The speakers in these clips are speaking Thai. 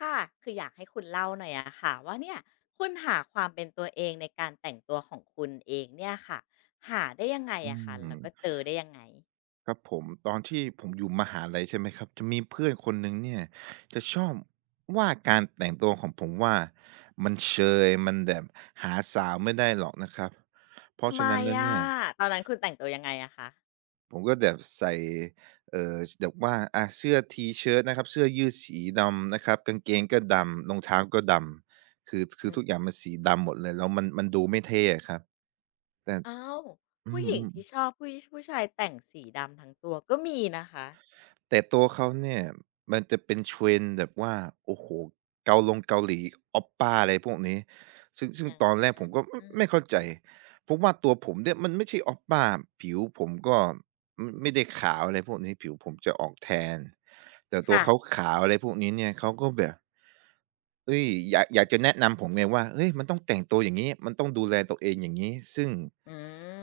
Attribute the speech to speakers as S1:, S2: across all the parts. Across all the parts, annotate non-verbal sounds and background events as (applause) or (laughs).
S1: ค่ะคืออยากให้คุณเล่าหน่อยอะค่ะว่าเนี่ยคุณหาความเป็นตัวเองในการแต่งตัวของคุณเองเนี่ยค่ะหาได้ยังไง
S2: อื
S1: อะค่ะแล้
S2: ม
S1: วก็เจอได้ยังไง
S2: ครับผมตอนที่ผมอยู่มหาลัยใช่ไหมครับจะมีเพื่อนคนหนึ่งเนี่ยจะชอบว่าการแต่งตัวของผมว่ามันเชยมันแบบหาสาวไม่ได้หรอกนะครับเพราะ
S1: ทำไม
S2: ฉะนั้นแล้ว
S1: อะ
S2: เนี่ย
S1: ตอนนั้นคุณแต่งตัวยังไงอะคะ
S2: ผมก็แบบใส่เอ่อแบบว่าเสื้อทีเชิร์ตนะครับเสื้อยืดสีดำนะครับกางเกงก็ดำรองเท้าก็ดำคือคื
S1: อื
S2: อทุกอย่าง
S1: ม
S2: มันสีดำหมดเลยแล้วมันดูไม่เท่อะครับแต่
S1: อ้าว
S2: อื
S1: ผู้หญิง
S2: ม
S1: ที่ช
S2: ๆ
S1: อบผู้ชายแต่งสีดำทั้งตัวก็มีนะคะ
S2: แต่ตัวเขาเนี่ยมันจะเป็น trend แบบว่าโอ้โฮเกาหลี Oppa อะไรพวกนี้ซึ่ง
S1: อ่
S2: ตอนแรก
S1: า
S2: ผมก็อไม่เข้าใจเพราะว่าตัวผมเนี่ยมันไม่ใช่ Oppa ผิวผมก็อมไม่ได้ขาวอะไรพวกนี้ผิวผมจะออกแทนแต่ตัว
S1: ค่ะ
S2: เขาขาวอะไรพวกนี้เนี่ยเขาก็แบบเฮ้ยอยากจะแนะนำผมไงว่าเฮ้ยมันต้องแต่งตัวอย่างงี้มันต้องดูแลตัวเองอย่างงี้ซึ่ง
S1: อื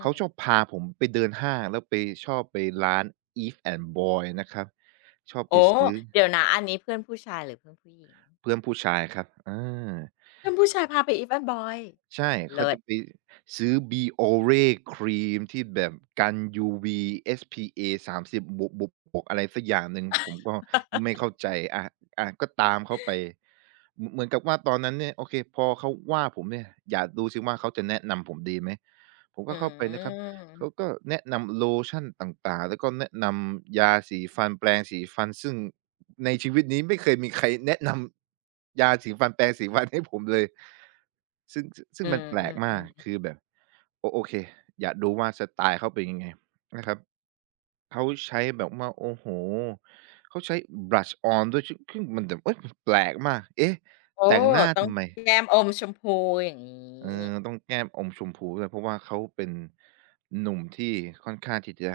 S2: เขาชอบพาผมไปเดินห้างแล้วชอบไปร้าน Eve& Boy นะครับ ชอบไป
S1: โอ้
S2: ซื้อ
S1: เดี๋ยวนะอันนี้เพื่อนผู้ชายหรือเพื่อนผู้หญิง
S2: เพื่อนผู้ชายครับ
S1: เพื่อนผู้ชายพาไปอีฟแอนด์บอย
S2: ใช่เขา
S1: เลิศ
S2: จะไปซื้อ Biore ครีมที่แบบกัน UV SPA 30บวกบวกอะไรสักอย่างหนึ่งผมก็ไม่เข้าใจอาอาก็ตามเขาไปเหมือนกับว่าตอนนั้นเนี่ยโอเคพอเขาว่าผมเนี่ยอยากดูซิว่าเขาจะแนะนำผมดีไหมผม
S1: อื
S2: ก็เข้าไปนะครับเขา
S1: ม
S2: ก็แนะนำโลชั่นต่างๆแล้วก็แนะนำยาสีฟันแปรงสีฟันซึ่ง ในชีวิตนี้ไม่เคยมีใครแนะนำยาสีฟันแปรงสีฟันให้ผมเลยซึ่งซึ่
S1: อื
S2: งมัน
S1: ม
S2: แปล
S1: อื
S2: ก
S1: มอื
S2: มาก
S1: ม
S2: คือแบบโอเคอยากรู้ว่าสไตล์เขาเป็นยังไงนะครับเขาใช้แบบว่าโอ้โฮเขาใช้ blush on ด้วยซึ่งมันแบบเฮ้ยมันแปลกมากเอ๊ะ
S1: โอ้
S2: แต่งหน้า
S1: ต้อง
S2: ทำไม
S1: แก้มอมชมพูอย่าง
S2: เอ
S1: นี้
S2: อต้องแก้มอมชมพูด้วยเพราะว่าเขาเป็นหนุ่มที่ค่อนข้างที่จะ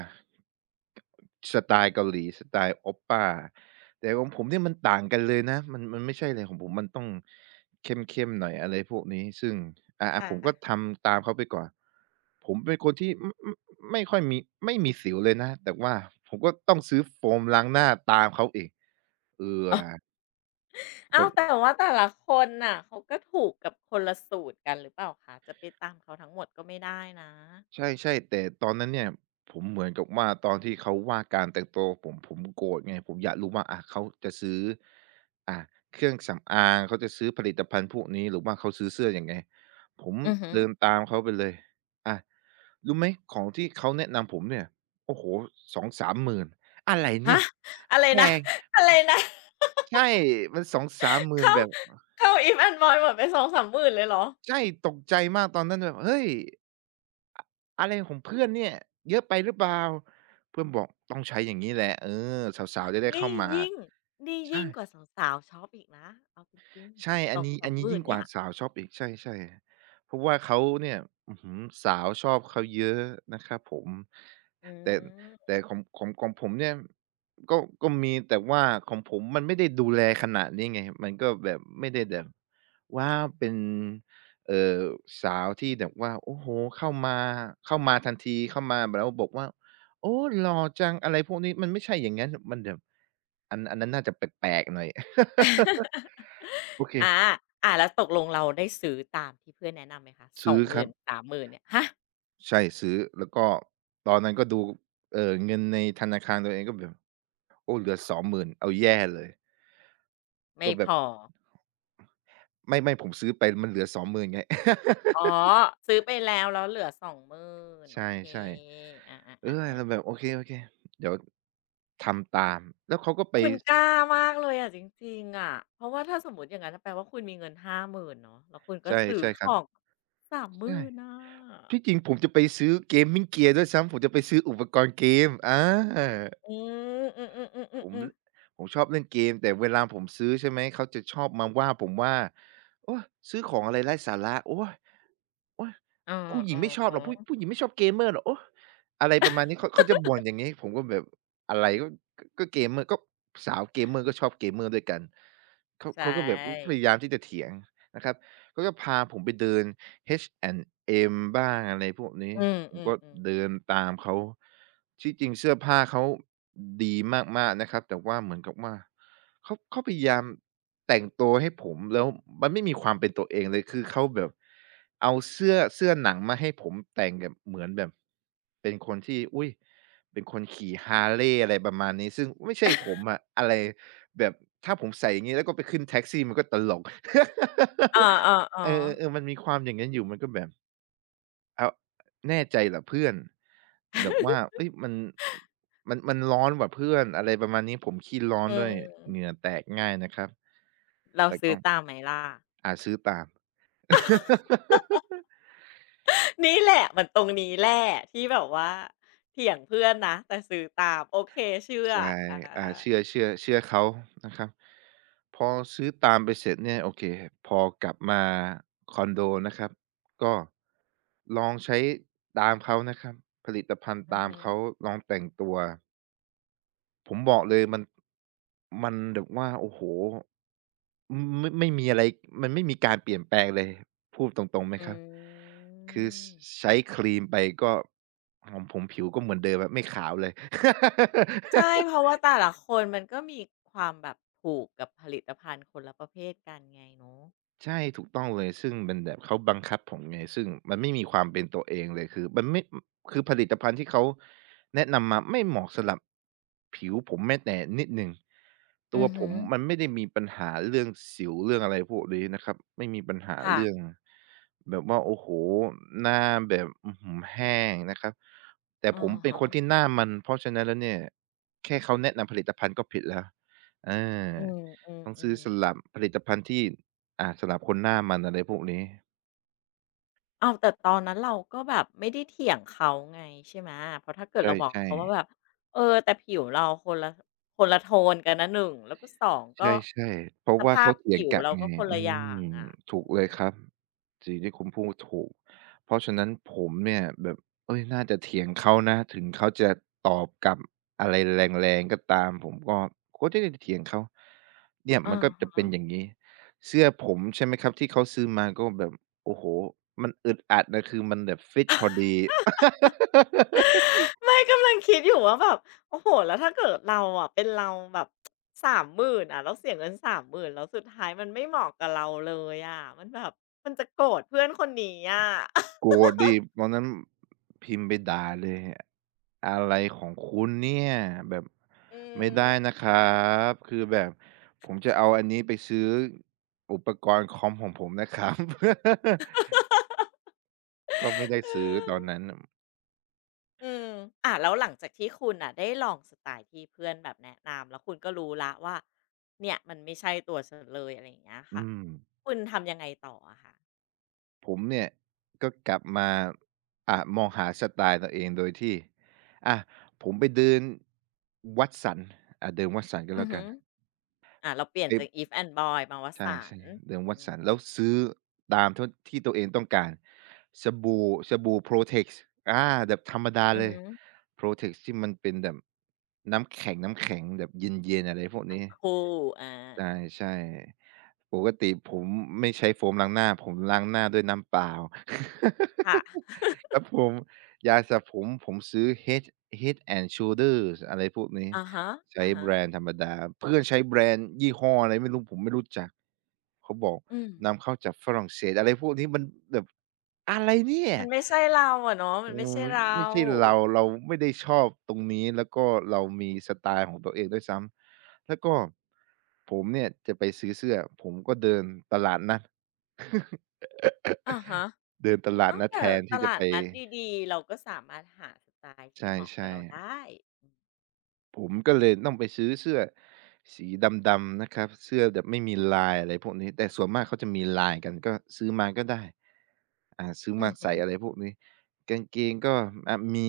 S2: สไตล์เกาหลีสไตล์โอปปาแต่ของผมเนี่ยมันต่างกันเลยนะมันไม่ใช่เลยของผมมันต้องเข้มๆหน่อยอะไรพวกนี้ซึ่งอ่าๆผ
S1: ค่ะ
S2: มก็ทำตามเขาไปก่อนผมเป็นคนที่ออไม่ค่อยมีไม่มีสิวเลยนะแต่ว่าผมก็ต้องซื้อโฟมล้างหน้าตามเขาอีกเออ
S1: อ๋ออ้า
S2: ก็
S1: วแต่ว่าแต่ละคนน่ะเขาก็ถูกกับคนละสูตรกันหรือเปล่าคะจะไปตามเขาทั้งหมดก็ไม่ได้นะ
S2: ใช่ๆแต่ตอนนั้นเนี่ยผมเหมือนกับว่าตอนที่เขาว่าการแต่งตัวผมโกรธไงผมอยากรู้ว่าเขาจะซื้ออ่าเครื่องสำอางเขาจะซื้อผลิตภัณฑ์พวกนี้หรือว่าเขาซื้อเสื้อยังไงผม
S1: อือฮึ
S2: เดินตามเขาไปเลยอ่ารู้ไหมของที่เขาแนะนำผมเนี่ยโอ้โฮสองสามหมื่นอะไรเนี่
S1: ฮะ
S2: ย
S1: อะไร
S2: แพ
S1: นะ
S2: ง
S1: อะไรนะ
S2: ใช่มัน2สาม3มื่น
S1: เข้า
S2: แบบ
S1: เข้า If and Boy หมดไปสองสามหมื่นเลยเหรอ
S2: ใช่ตกใจมากตอนนั้นแบบเฮ้ย อะไรของเพื่อนเนี่ยเยอะไปหรือเปล่าเพื่อนบอกต้องใช้อย่างงี้แหละเออสาวๆจะได้
S1: นี่
S2: เข้ามา
S1: ยิ่งนี่
S2: ใช่
S1: ยิ่งกว่าสาวๆช็อปอีกนะเอาจริง
S2: ใช่
S1: ๆส
S2: อัน
S1: อง
S2: นี้
S1: สา
S2: อั
S1: ม
S2: น
S1: ห
S2: นี้
S1: มื่
S2: ยิ่
S1: น
S2: งก
S1: เนี่
S2: ว่า
S1: ย
S2: สาวช็อปอีกใช่ๆเพราะว่าเขาเนี่ยอื้อฮือสาวชอบเขาเยอะนะครับผม
S1: อื
S2: แต่
S1: ม
S2: แต่ของผมเนี่ยก็ก็มีแต่ว่าของผมมันไม่ได้ดูแลขนาดนี้ไงมันก็แบบไม่ได้แบบว้าวเป็นเอ่อสาวที่แบบว่าโอ้โฮเข้ามาเข้ามาทันทีเข้ามาแล้วบอกว่าโอ้หล่อจังอะไรพวกนี้มันไม่ใช่อย่างงั้นมันแบบอันนั้นน่าจะแปลกๆหน่อย (laughs)
S1: (laughs)
S2: โอเค
S1: อาอ่าแล้วตกลงเราได้ซื้อตามที่เพื่อนแนะนำไหมคะ2
S2: ซื้อครับ
S1: 0 0 0มนสามหมื่นเนี่ยฮะ
S2: ใช่ซื้อแล้วก็ตอนนั้นก็ดูเงินในธนาคารตัวเองก็แบบโอ้เหลือ20,000เอาแย่เลย
S1: ไม่
S2: ก็แบ
S1: พ
S2: บ
S1: อ
S2: ไม่ผมซื้อไปมันเหลือ20,000ไง
S1: อ๋อ
S2: (laughs)
S1: ซื้อไปแล้วแล้วเหลือสองหมื่นโอ
S2: ใช่
S1: เคอาอ่า
S2: ๆเออ
S1: อ่าอ่า
S2: เราแบบโอเคๆเดี๋ยวทำตามแล้วเขาก็ไป
S1: คุณกล้ามากเลยอะจริงๆอะเพราะว่าถ้าสมมุติอย่างนั้นแปลว่าคุณมีเงิน5 0 0 0นเนาะแล้วคุณก็
S2: ใช่
S1: ซื้อ
S2: ใช่
S1: ข
S2: ครั
S1: อ
S2: บ
S1: งสามหมื่
S2: ใช่
S1: นอ่ะ
S2: ที่จริงผมจะไปซื้อ Gaming Gear ด้วยซ้ำผมจะไปซื้ออุปกรณ์เกม
S1: อืมอืมอืมอื
S2: ผ
S1: ม
S2: ม
S1: อม
S2: ผมชอบเล่นเกมแต่เวลาผมซื้อใช่ไหมเขาจะชอบมาว่าผมว่าโอ๊ยซื้อของอะไรไร้สาระโอ๊ยโอ๊ยผู้หญิงไม่ชอ
S1: อ
S2: บหรอกผู้
S1: ๆๆ
S2: ผู้หญิงไม่ชอบ gamer หรอกโอ๊ยอะไรประมาณนี้เขาจะบ่นอย่างงี้ผมก็แบบอะไรก็ gamer ก็สาว gamer ก็ชอบ gamer ด้วยกันเขา
S1: ใช
S2: เขาก็แบบอือพ
S1: ่
S2: ยายามที่จะเถียงนะครับเขาก็พาผมไปเดิน H&M บ้างอะไรพวกนี้
S1: อืม
S2: ผม
S1: อืม
S2: ก็
S1: อม
S2: เดินตามเขาที่จริงเสื้อผ้าเขา ดีมากๆนะครับแต่ว่าเหมือนกับว่าเขาพยายามแต่งตัวให้ผมแล้วมันไม่มีความเป็นตัวเองเลยคือเขาแบบเอาเสื้อหนังมาให้ผมแต่งแบบเหมือนแบบเป็นคนที่อุ๊ยเป็นคนขี่ Harley อะไรประมาณนี้ซึ่งไม่ใช่ผมอะอะไรแบบถ้าผมใส่อย่างงี้แล้วก็ไปขึ้นแท็กซี่มันก็ตลก (laughs)
S1: อๆๆอออ๋อ
S2: เออๆๆมันมีความอย่างงั้นอยู่มันก็แบบ เอาแน่ใจเหรอเพื่อนแบบว่าเฮ้ยมันมันร้อนว่ะเพื่อนอะไรประมาณนี้ผมขี้ร้อน
S1: อื
S2: ด้วยเหงื่อ
S1: ม
S2: แตกง่ายนะครับ
S1: เรา
S2: แต่
S1: ซื้
S2: ก็
S1: อตามไหมล่ะ
S2: อาซื้อตาม (laughs)
S1: (laughs) นี่แหละมันตรงนี้แหละที่แบบว่าเถียงเพื่อนนะแต่ซื้อตามโอเคเชื่อ
S2: ใช่
S1: อา
S2: อาเชื่อเขานะครับพอซื้อตามไปเสร็จเนี่ยโอเคพอกลับมาคอนโดนะครับก็ลองใช้ตามเขานะครับผลิตภัณฑ์
S1: อือ
S2: ตาม
S1: หือ
S2: เขาลองแต่งตัว ผมบอกเลยมันแบบว่าโอ้โฮไม่มีอะไรมันไม่มีการเปลี่ยนแปลงเลยพูดตรงๆไหม
S1: อ
S2: ครับ
S1: ื
S2: คือช
S1: ม
S2: ใช้ครีมไปก็ของผมผิวก็เหมือนเดิมอะไม่ขาวเลย
S1: ใช่เพราะว่าแต่ละคนมันก็มีความแบบถูกกับผลิตภัณฑ์คนละประเภทกันไงเนาะ
S2: ใช่ถูกต้องเลยซึ่งมันแบบเขาบังคับผมไงซึ่งมันไม่มีความเป็นตัวเองเลยคือมันไม่คือผลิตภัณฑ์ที่เขาแนะนำมาไม่เหมาะสำหรับผิวผมแม้แต่นิดหนึ่งตั
S1: อื
S2: ว
S1: อ
S2: ผ
S1: หืึ
S2: มมันไม่ได้มีปัญหาเรื่องสิวเรื่องอะไรพวกนี้นะครับไม่มีปัญหา
S1: ค่ะ
S2: เรื่องแบบว่าโอ้โฮหน้าแบบอื้อฮือแห้งนะครับแต่
S1: อ
S2: ผม
S1: อ
S2: เป็น
S1: ฮะ
S2: คนที่หน้ามันเพราะฉะนั้นแล้วเนี่ยแค่เขาแนะนำผลิตภัณฑ์ก็ผิดแล้วอา
S1: อื
S2: ต้องซื้อ
S1: ม
S2: สำห
S1: ๆ
S2: รับ
S1: ๆ
S2: ผลิตภัณฑ์ที่ อาสำหรับคนหน้ามันอะไรพวกนี้
S1: อ้าวแต่ตอนนั้นเราก็แบบไม่ได้เถียงเขาไงใช่ไหมเพราะถ้าเกิด
S2: ใ
S1: เราบอก
S2: ช่
S1: เขา
S2: ๆ
S1: ว่าแบบเออแต่ผิวเราคนละคนละโทนกันนะหนึ่งแล้วก็สอง
S2: ใ
S1: ก็
S2: ช่ๆเพราะ
S1: ส
S2: ว่า
S1: ภา
S2: เขา
S1: พ
S2: เถีย
S1: ผิ
S2: ง
S1: ว
S2: กลับ
S1: เรา
S2: ไง
S1: ก็คน
S2: อื
S1: ละอย่าง
S2: ม
S1: อะอื
S2: ถูกเล
S1: ม
S2: ยครับสิ่งที่คุณพูดถูกเพราะฉะนั้นผมเนี่ยแบบเฮ้ยน่าจะเถียงเขานะถึงเขาจะตอบกลับอะไรแรงๆก็ตามผมก็ก็จะได้เถียงเขาเนี่ย
S1: อะ
S2: มันก็จะเป็น
S1: ฮะ
S2: อย่างงี้เสื้อผมใช่ไหมครับที่เขาซื้อมาก็แบบโอ้โฮมันอึดอัดนะคือมันแบบฟิตพอดี
S1: ไม่กำลังคิดอยู่ว่าแบบโอ้โฮแล้วถ้าเกิดเราอะเป็นเราแบบสามหมื่นอะแล้วเสียเงินสามหมื่นแล้วสุดท้ายมันไม่เหมาะกับเราเลยอะมันแบบมันจะโกรธเพื่อนคนนี้อะ (laughs)
S2: โกรธดิตอนนั้นพิมพ์ไปด่าเลยอะไรของคุณเนี่ยแบบ
S1: อื
S2: ไม่
S1: ม
S2: ได้นะครับคือแบบผมจะเอาอันนี้ไปซื้ออุปกรณ์คอมของผมนะครับ (laughs) ก็ไม่ได้ซื้อตอนนั้น
S1: อืมอ่ะแล้วหลังจากที่คุณน่ะได้ลองสไตล์ที่เพื่อนแบบแนะนำแล้วคุณก็รู้แล้วว่าเนี่ยมันไม่ใช่ตัวฉันเลยอะไรอย่างเงี้ย
S2: อื
S1: ค่ะ
S2: ม
S1: คุณทำยังไงต่ออะคะ
S2: ผมเนี่ยก็กลับมาอะมองหาสไตล์ตัวเองโดยที่อะผมไปเดินวัดสันอ่ะเดินวัดสันก็
S1: อือ
S2: แล้ว
S1: ฮึ
S2: กัน
S1: อ่าเราเปลี่ยนจาก
S2: ไป
S1: Eve and Boy มาว
S2: ใช่
S1: สันต์
S2: ๆเดิม
S1: อืม
S2: Watson แล้วซื้อตามทดที่ตัวเองต้องการสบู่สบู่ Protex อาแบบธรรมดา
S1: อือ
S2: เลย
S1: ฮึ
S2: Protex ที่มันเป็นแบบน้ำแข็งๆแบบเย็นๆอะไรพวก
S1: อ่า
S2: นี้
S1: คู่อา
S2: ใช่ๆปกติผมไม่ใช้โฟมล้างหน้าผมล้างหน้าด้วยน้ำเปล่า
S1: ค่ะ
S2: (laughs) ครับผมยาสระผมผมซื้อ Head and Shoulders อะไรพวกนี้
S1: อะฮะ
S2: ใช้แบรนด์ธ
S1: ๆ
S2: รรมดาเพื่อนใช้แบรนด์ยี่ห้ออะไรไม่รู้ผมไม่รู้จักเขาบอก
S1: อืม
S2: นำเข้าจากฝรั่งเศสอะไรพวกนี้มันแบบอะไรเนี่ย
S1: มันไม่ใช่เราอะเนาะมั
S2: เออ
S1: นไม่ใช่
S2: มัน
S1: เรา
S2: ไม่ใช่เราไม่ได้ชอบตรงนี้แล้วก็เรามีสไตล์ของตัวเองด้วยซ้ำแล้วก็ ผมเนี่ยจะไปซื้อเสื้อผมก็เดินตลาดนัด (laughs)
S1: อะฮะ
S2: เดินตลาด
S1: อ้าว
S2: นัด
S1: แต่
S2: แทน
S1: ต
S2: ที่จะ
S1: ลาด
S2: ไป
S1: นัดดีๆเราก็สามารถหาสไตล์ที่เหมาะกับ
S2: ใช่
S1: เรา
S2: ๆ
S1: ได้
S2: ผมก็เลยต้องไปซื้อเสื้อสีดำๆนะครับเสื้อแบบไม่มีลายอะไรพวกนี้แต่ส่วนมากเขาจะมีลายกันก็ซื้อมาก็ได้อ่าซื้อ
S1: อื
S2: มา
S1: อฮึ
S2: ใส่อะไรพวกนี้กางเกงก็อ่ามี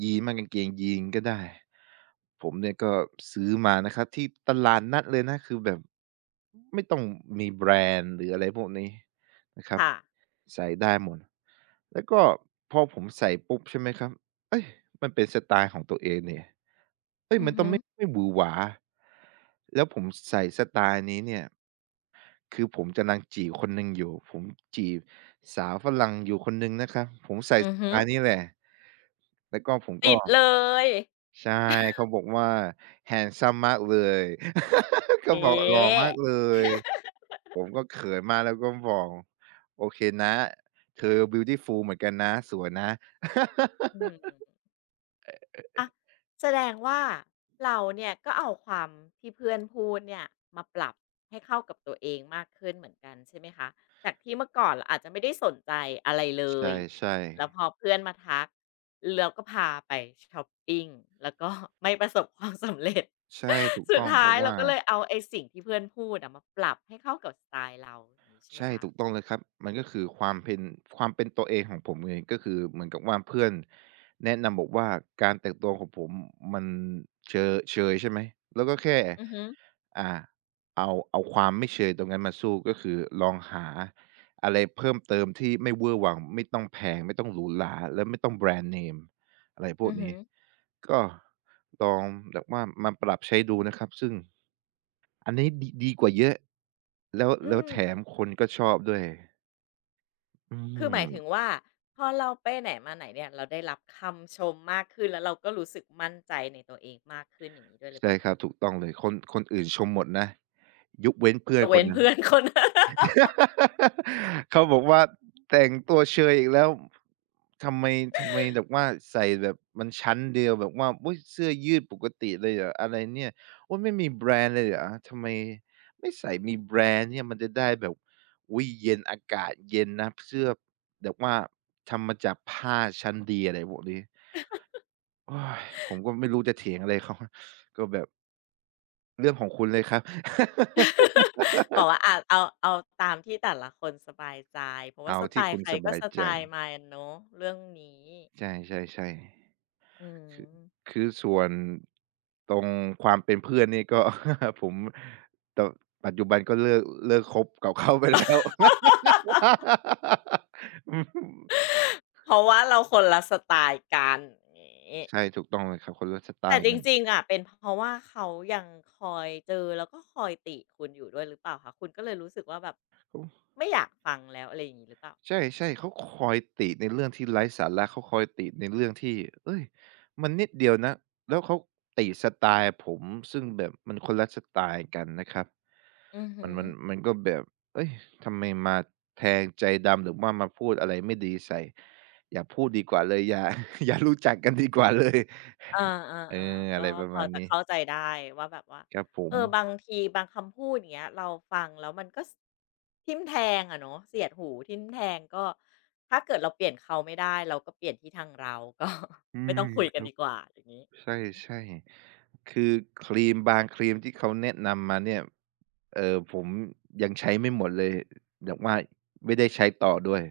S2: ยีนส์บ้างกางเกงยีนส์ก็ได้ผมเนี่ยก็ซื้อมานะครับที่ตลาดนัดเลยนะคือแบบไม่ต้องมีแบรนด์หรืออะไรพวกนี้นะครับ
S1: ค่ะ
S2: ใส่ได้หมดแล้วก็พอผมใส่ปุ๊บใช่ไหมครับเฮ้ยมันเป็นสไตล์ของตัวเองนี่ เฮ้ย
S1: อือ
S2: มันต้อ
S1: ฮึ
S2: งไม่หวือหวาแล้วผมใส่สไตล์นี้เนี่ย คือผมกำลังจีบคนหนึ่งอยู่ ผมจีบสาวฝรั่งอยู่คนหนึ่งนะครับผมใส่
S1: อื
S2: ส
S1: อ
S2: ไต
S1: ฮึ
S2: ล์นี้แหละ แล้วก็ผม
S1: ติ
S2: ก็
S1: ดเลย
S2: ใช่เขาบอกว่า "Handsome มากเลย (laughs) ก็บอก
S1: นี่
S2: หล่อมากเลย ผมก็เขินมากแล้วก็บอกโอเคนะเธอ Beautiful เหมือนกันนะสวยนะ
S1: อืม
S2: (laughs)
S1: อะแสดงว่าเราเนี่ยก็เอาความที่เพื่อนพูดเนี่ยมาปรับให้เข้ากับตัวเองมากขึ้นเหมือนกันใช่ไหมคะ จากที่เมื่อก่อนเราอาจจะไม่ได้สนใจอะไรเล
S2: ใ
S1: ย
S2: ช่
S1: แล้วพ
S2: ๆ
S1: อเพื่อนมาทักเราก็พาไปชอปปิงแล้วก็ไม่ประสบความสำเร็จ
S2: ใช่ถูก
S1: (laughs) สุด
S2: ต้องเพ
S1: ท้าย
S2: ราะ
S1: เรา
S2: ว่า
S1: ก็เลยเอาไอ้สิ่งที่เพื่อนพูดอะมาปรับให้เข้ากับสไตล์เราอย่างงี้ใช่ไหม
S2: ใช่
S1: คะ
S2: ถูกต้องเลยครับ มันก็คือความเป็นตัวเองของผมเลยก็คือเหมือนกับว่าเพื่อนแนะนำบอกว่าการแต่งตัวของผมมันเชอเชยใช่ไหมแล้วก็แค่
S1: อือฮึ
S2: อ่าเอาความไม่เชยตรงนั้นมาสู้ก็คือลองหาอะไรเพิ่มเติมที่ไม่เวอร์หวังไม่ต้องแพงไม่ต้องหรูหราและไม่ต้องแบรนด์เนมอะไรพว
S1: อื
S2: ก
S1: อฮึ
S2: นี้ก็ลองแบบว่ามาปรับใช้ดูนะครับซึ่งอันนี้ดีกว่าเยอะแล้ว
S1: อื
S2: แล้ว
S1: ม
S2: แถมคนก็ชอบด้วย อื
S1: คือหมายถึง
S2: ม
S1: ว่าพอเราไปไหนมาไหนเนี่ยเราได้รับคำชมมากขึ้นแล้วเราก็รู้สึกมั่นใจในตัวเองมากขึ้นอย่างงี้ด้วยหรือเป
S2: ใช่
S1: ล่า
S2: ค
S1: คะ
S2: รับถูกต้องเลยคนอื่นชมหมดนะยกเว้นเพื่
S1: ย
S2: อน
S1: ก
S2: ค
S1: เว้
S2: น
S1: น
S2: นั้น
S1: เพื่อนคน
S2: (laughs) เขาบอกว่าแต่งตัวเชยอีกแล้วทำไมแบบว่าใส่แบบมันชั้นเดียวแบบว่าอุ๊ยเสื้อยืดปกติเลยเหรออะไรเนี่ยโอ้ยไม่มีแบรนด์เลยเหรอทำไมไม่ใส่มีแบรนด์เนี่ยมันจะได้แบบอุยเย็นอากาศเย็นนะเสื้อแบบว่าทำมาจากผ้าชั้นดีอะไรพวกนี้โอยผมก็ไม่รู้จะเถียงอะไรเขา (laughs) ก็แบบ เรื่องของคุณเลยครับ (laughs)
S1: (laughs) บอกว่าอาเอาเอาตามที่แต่ละคนสบายใจเพราะว่า
S2: เอา
S1: สไต
S2: ที่
S1: ล์
S2: คุณ
S1: ใคร
S2: ส
S1: ก็
S2: บาย
S1: สไต
S2: ใจ
S1: ล์มันเนาะเรื่องนี้
S2: ใช่
S1: อื
S2: ๆๆคือ
S1: ม
S2: คือส่วนตรงความเป็นเพื่อนนี่ก็ (laughs) ผมตปัจจุบันก็เลิกคบกับเขาไปแล้ว (laughs)
S1: เพราะว่าเราคนละสไตล์กันอย่างงี้
S2: ใช่ถูกต้องเลยครับคนละสไต
S1: แต่
S2: ล์
S1: จ
S2: กัน
S1: ริงๆอะเป็นเพราะว่าเขายังคอยเจอแล้วก็คอยติคุณอยู่ด้วยหรือเปล่าคะคุณก็เลยรู้สึกว่าแบบไม่อยากฟังแล้วอะไรอย่างงี้หรือเปล่า
S2: ใช่ๆเขาคอยติในเรื่องที่ไร้สาระเขาคอยติในเรื่องที่เฮ้ยมันนิดเดียวนะแล้วเขาติสไตล์ผมซึ่งแบบมันคนละสไตล์กันนะครับ
S1: อือ
S2: มั
S1: ฮึ
S2: นมันมันก็แบบเฮ้ยทำไมมาแทงใจดำหรือว่ามาพูดอะไรไม่ดีใส่อย่าพูดดีกว่าเลยอย่า (laughs) อย่ารู้จักกันดีกว่าเลย
S1: เอา
S2: เออ
S1: ๆๆ
S2: อะ
S1: ก็
S2: ไรประ
S1: พอ
S2: มาณ
S1: จะ
S2: นี้
S1: เข้าใจได้ว่าแบบว่า
S2: ครับผ
S1: เอ
S2: ม
S1: อบางทีบางคำพูดอย่างเงี้ยเราฟังแล้วมันก็สทิ่มแทงอะเนาะเสียดหูทิ่มแทงก็ถ้าเกิดเราเปลี่ยนเขาไม่ได้เราก็เปลี่ยนที่ทางเรา (laughs) ก็
S2: อื
S1: ไม่ต้อ
S2: ม
S1: งคุย
S2: ค
S1: กัน
S2: รับ
S1: ดีกว่าอย่างงี้
S2: ใช
S1: อืม
S2: ่ๆคือครีมบางครีมที่เขาแนะนำมาเนี่ยผมยังใช้ไม่หมดเลยแบบว่าไม่ได้ใช้ต่อด้วย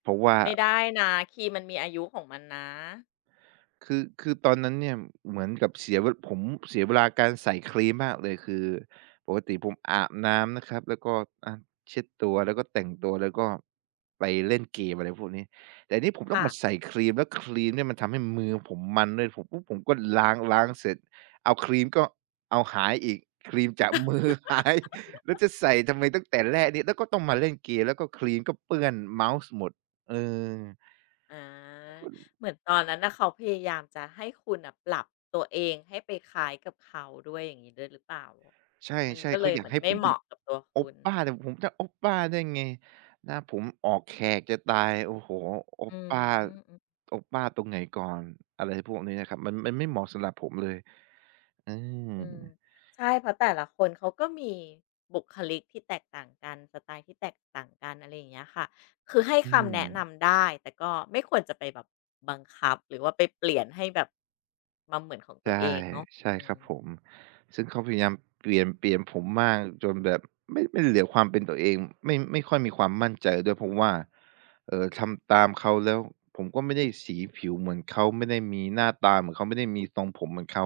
S2: เพราะว่า
S1: ไม่ได้นะคีย์มันมีอายุของมันนะ
S2: คือตอนนั้นเนี่ยเหมือนกับเสียเวลาการใส่ครีมมากเลยคือปกติผมอาบน้ำนะครับแล้วก็อาเช็ดตัวแล้วก็แต่งตัวแล้วก็ไปเล่นเกมอะไรพวกนี้แต่อันนี้ผมต้อง
S1: ค่ะ
S2: มาใส่ครีมแล้วครีมเนี่ยมันทำให้มือผมมันด้วยผมปุ๊บผมก็ล้างเสร็จเอาครีมก็เอาหายอีกครีมจากมือหาย (laughs) แล้วจะใส่ทำไมตั้งแต่แรกเนี่ยแล้วก็ต้องมาเล่นเกมแล้วก็ครีมก็เปื้อนเมาส์หมดเออ
S1: อาเหมือนตอนนั้นน่ะเขาพยายามจะให้คุณน่ะปรับตัวเองให้ไปคล้ายกับเขาด้วยอย่างงี้ด้วยหรือเปล่า
S2: ใช
S1: มัน
S2: ่
S1: ก็
S2: ๆ
S1: เล
S2: เขา
S1: ย
S2: อ
S1: เห
S2: ยาก
S1: มือน
S2: ให้ผ
S1: ไม่
S2: ม
S1: เห
S2: เป็น
S1: มาะกับตัว
S2: โอ
S1: คุ
S2: ป
S1: ณ
S2: ป้าแต่ผมจะโอปป้าได้ไงหน้าผมออกแขกจะตายโอ้โฮโอป
S1: อื
S2: ป้า
S1: ม
S2: โอปป้าตรงไหนก่อนอะไรพวกนี้นะครับมันไม่เหมาะสำหรับผมเลย
S1: อืมๆใช่เพราะแต่ละคนเขาก็มีบุคลิกที่แตกต่างกันสไตล์ที่แตกต่างกันอะไรอย่างเงี้ยค่ะคือให้
S2: อืมอื
S1: คำแนะ
S2: ม
S1: นำได้แต่ก็ไม่ควรจะไปแบบบังคับหรือว่าไปเปลี่ยนให้แบบมาเหมือนของตัว
S2: ใช่
S1: เองเนาะ
S2: ใช่
S1: อื
S2: ครับ
S1: ม
S2: ผมซึ่งเขาพยายามเปลี่ยนผมมากจนแบบไม่เหลือความเป็นตัวเองไม่ค่อยมีความมั่นใจด้วยเพราะว่าทำตามเขาแล้วผมก็ไม่ได้สีผิวเหมือนเขาไม่ได้มีหน้าตาเหมือนเขาไม่ได้มีทรงผมเหมือนเขา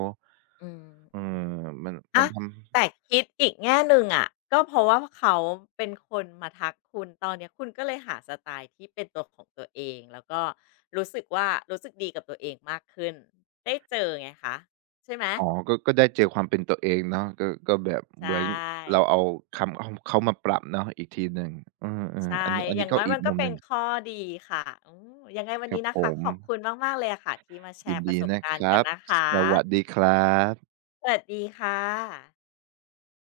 S1: อืม
S2: เอ่อมันมั
S1: อะ
S2: น
S1: แต่คิดอีกแง่หนึ่งอะก็เพราะว่าเขาเป็นคนมาทักคุณตอนเนี้ยคุณก็เลยหาสไตล์ที่เป็นตัวของตัวเองแล้วก็รู้สึกว่ารู้สึกดีกับตัวเองมากขึ้นได้เจอไงคะใช่ไหม
S2: อ๋อก็ก็ได้เจอความเป็นตัวเองเนาะก็ก็แบบ
S1: ใช
S2: เหมือน
S1: ่
S2: เราเอาคำเอาเขามาปรับเนาะอีกทีหนึ่งเออ
S1: ใช่
S2: ๆอันนี้อัน
S1: อย่า
S2: นี้
S1: ง
S2: ก็
S1: น้อย
S2: อี
S1: มั
S2: ก
S1: นก็
S2: มุม
S1: เป็
S2: ห
S1: น
S2: นึ่ง
S1: ข้อดีค่ะอืมยังไงวัน
S2: ครั
S1: นี้
S2: บ
S1: นะ
S2: ผ
S1: คะ
S2: ม
S1: ขอบคุณมากๆเลยอะค่ะที่มาแช
S2: ยิน
S1: ร์ประ
S2: ดี
S1: สบ
S2: นะ
S1: กา
S2: ค
S1: รณ์กั
S2: รั
S1: น
S2: บ
S1: นะคะ
S2: สวัสดีครับ
S1: สวัสดีค่ะ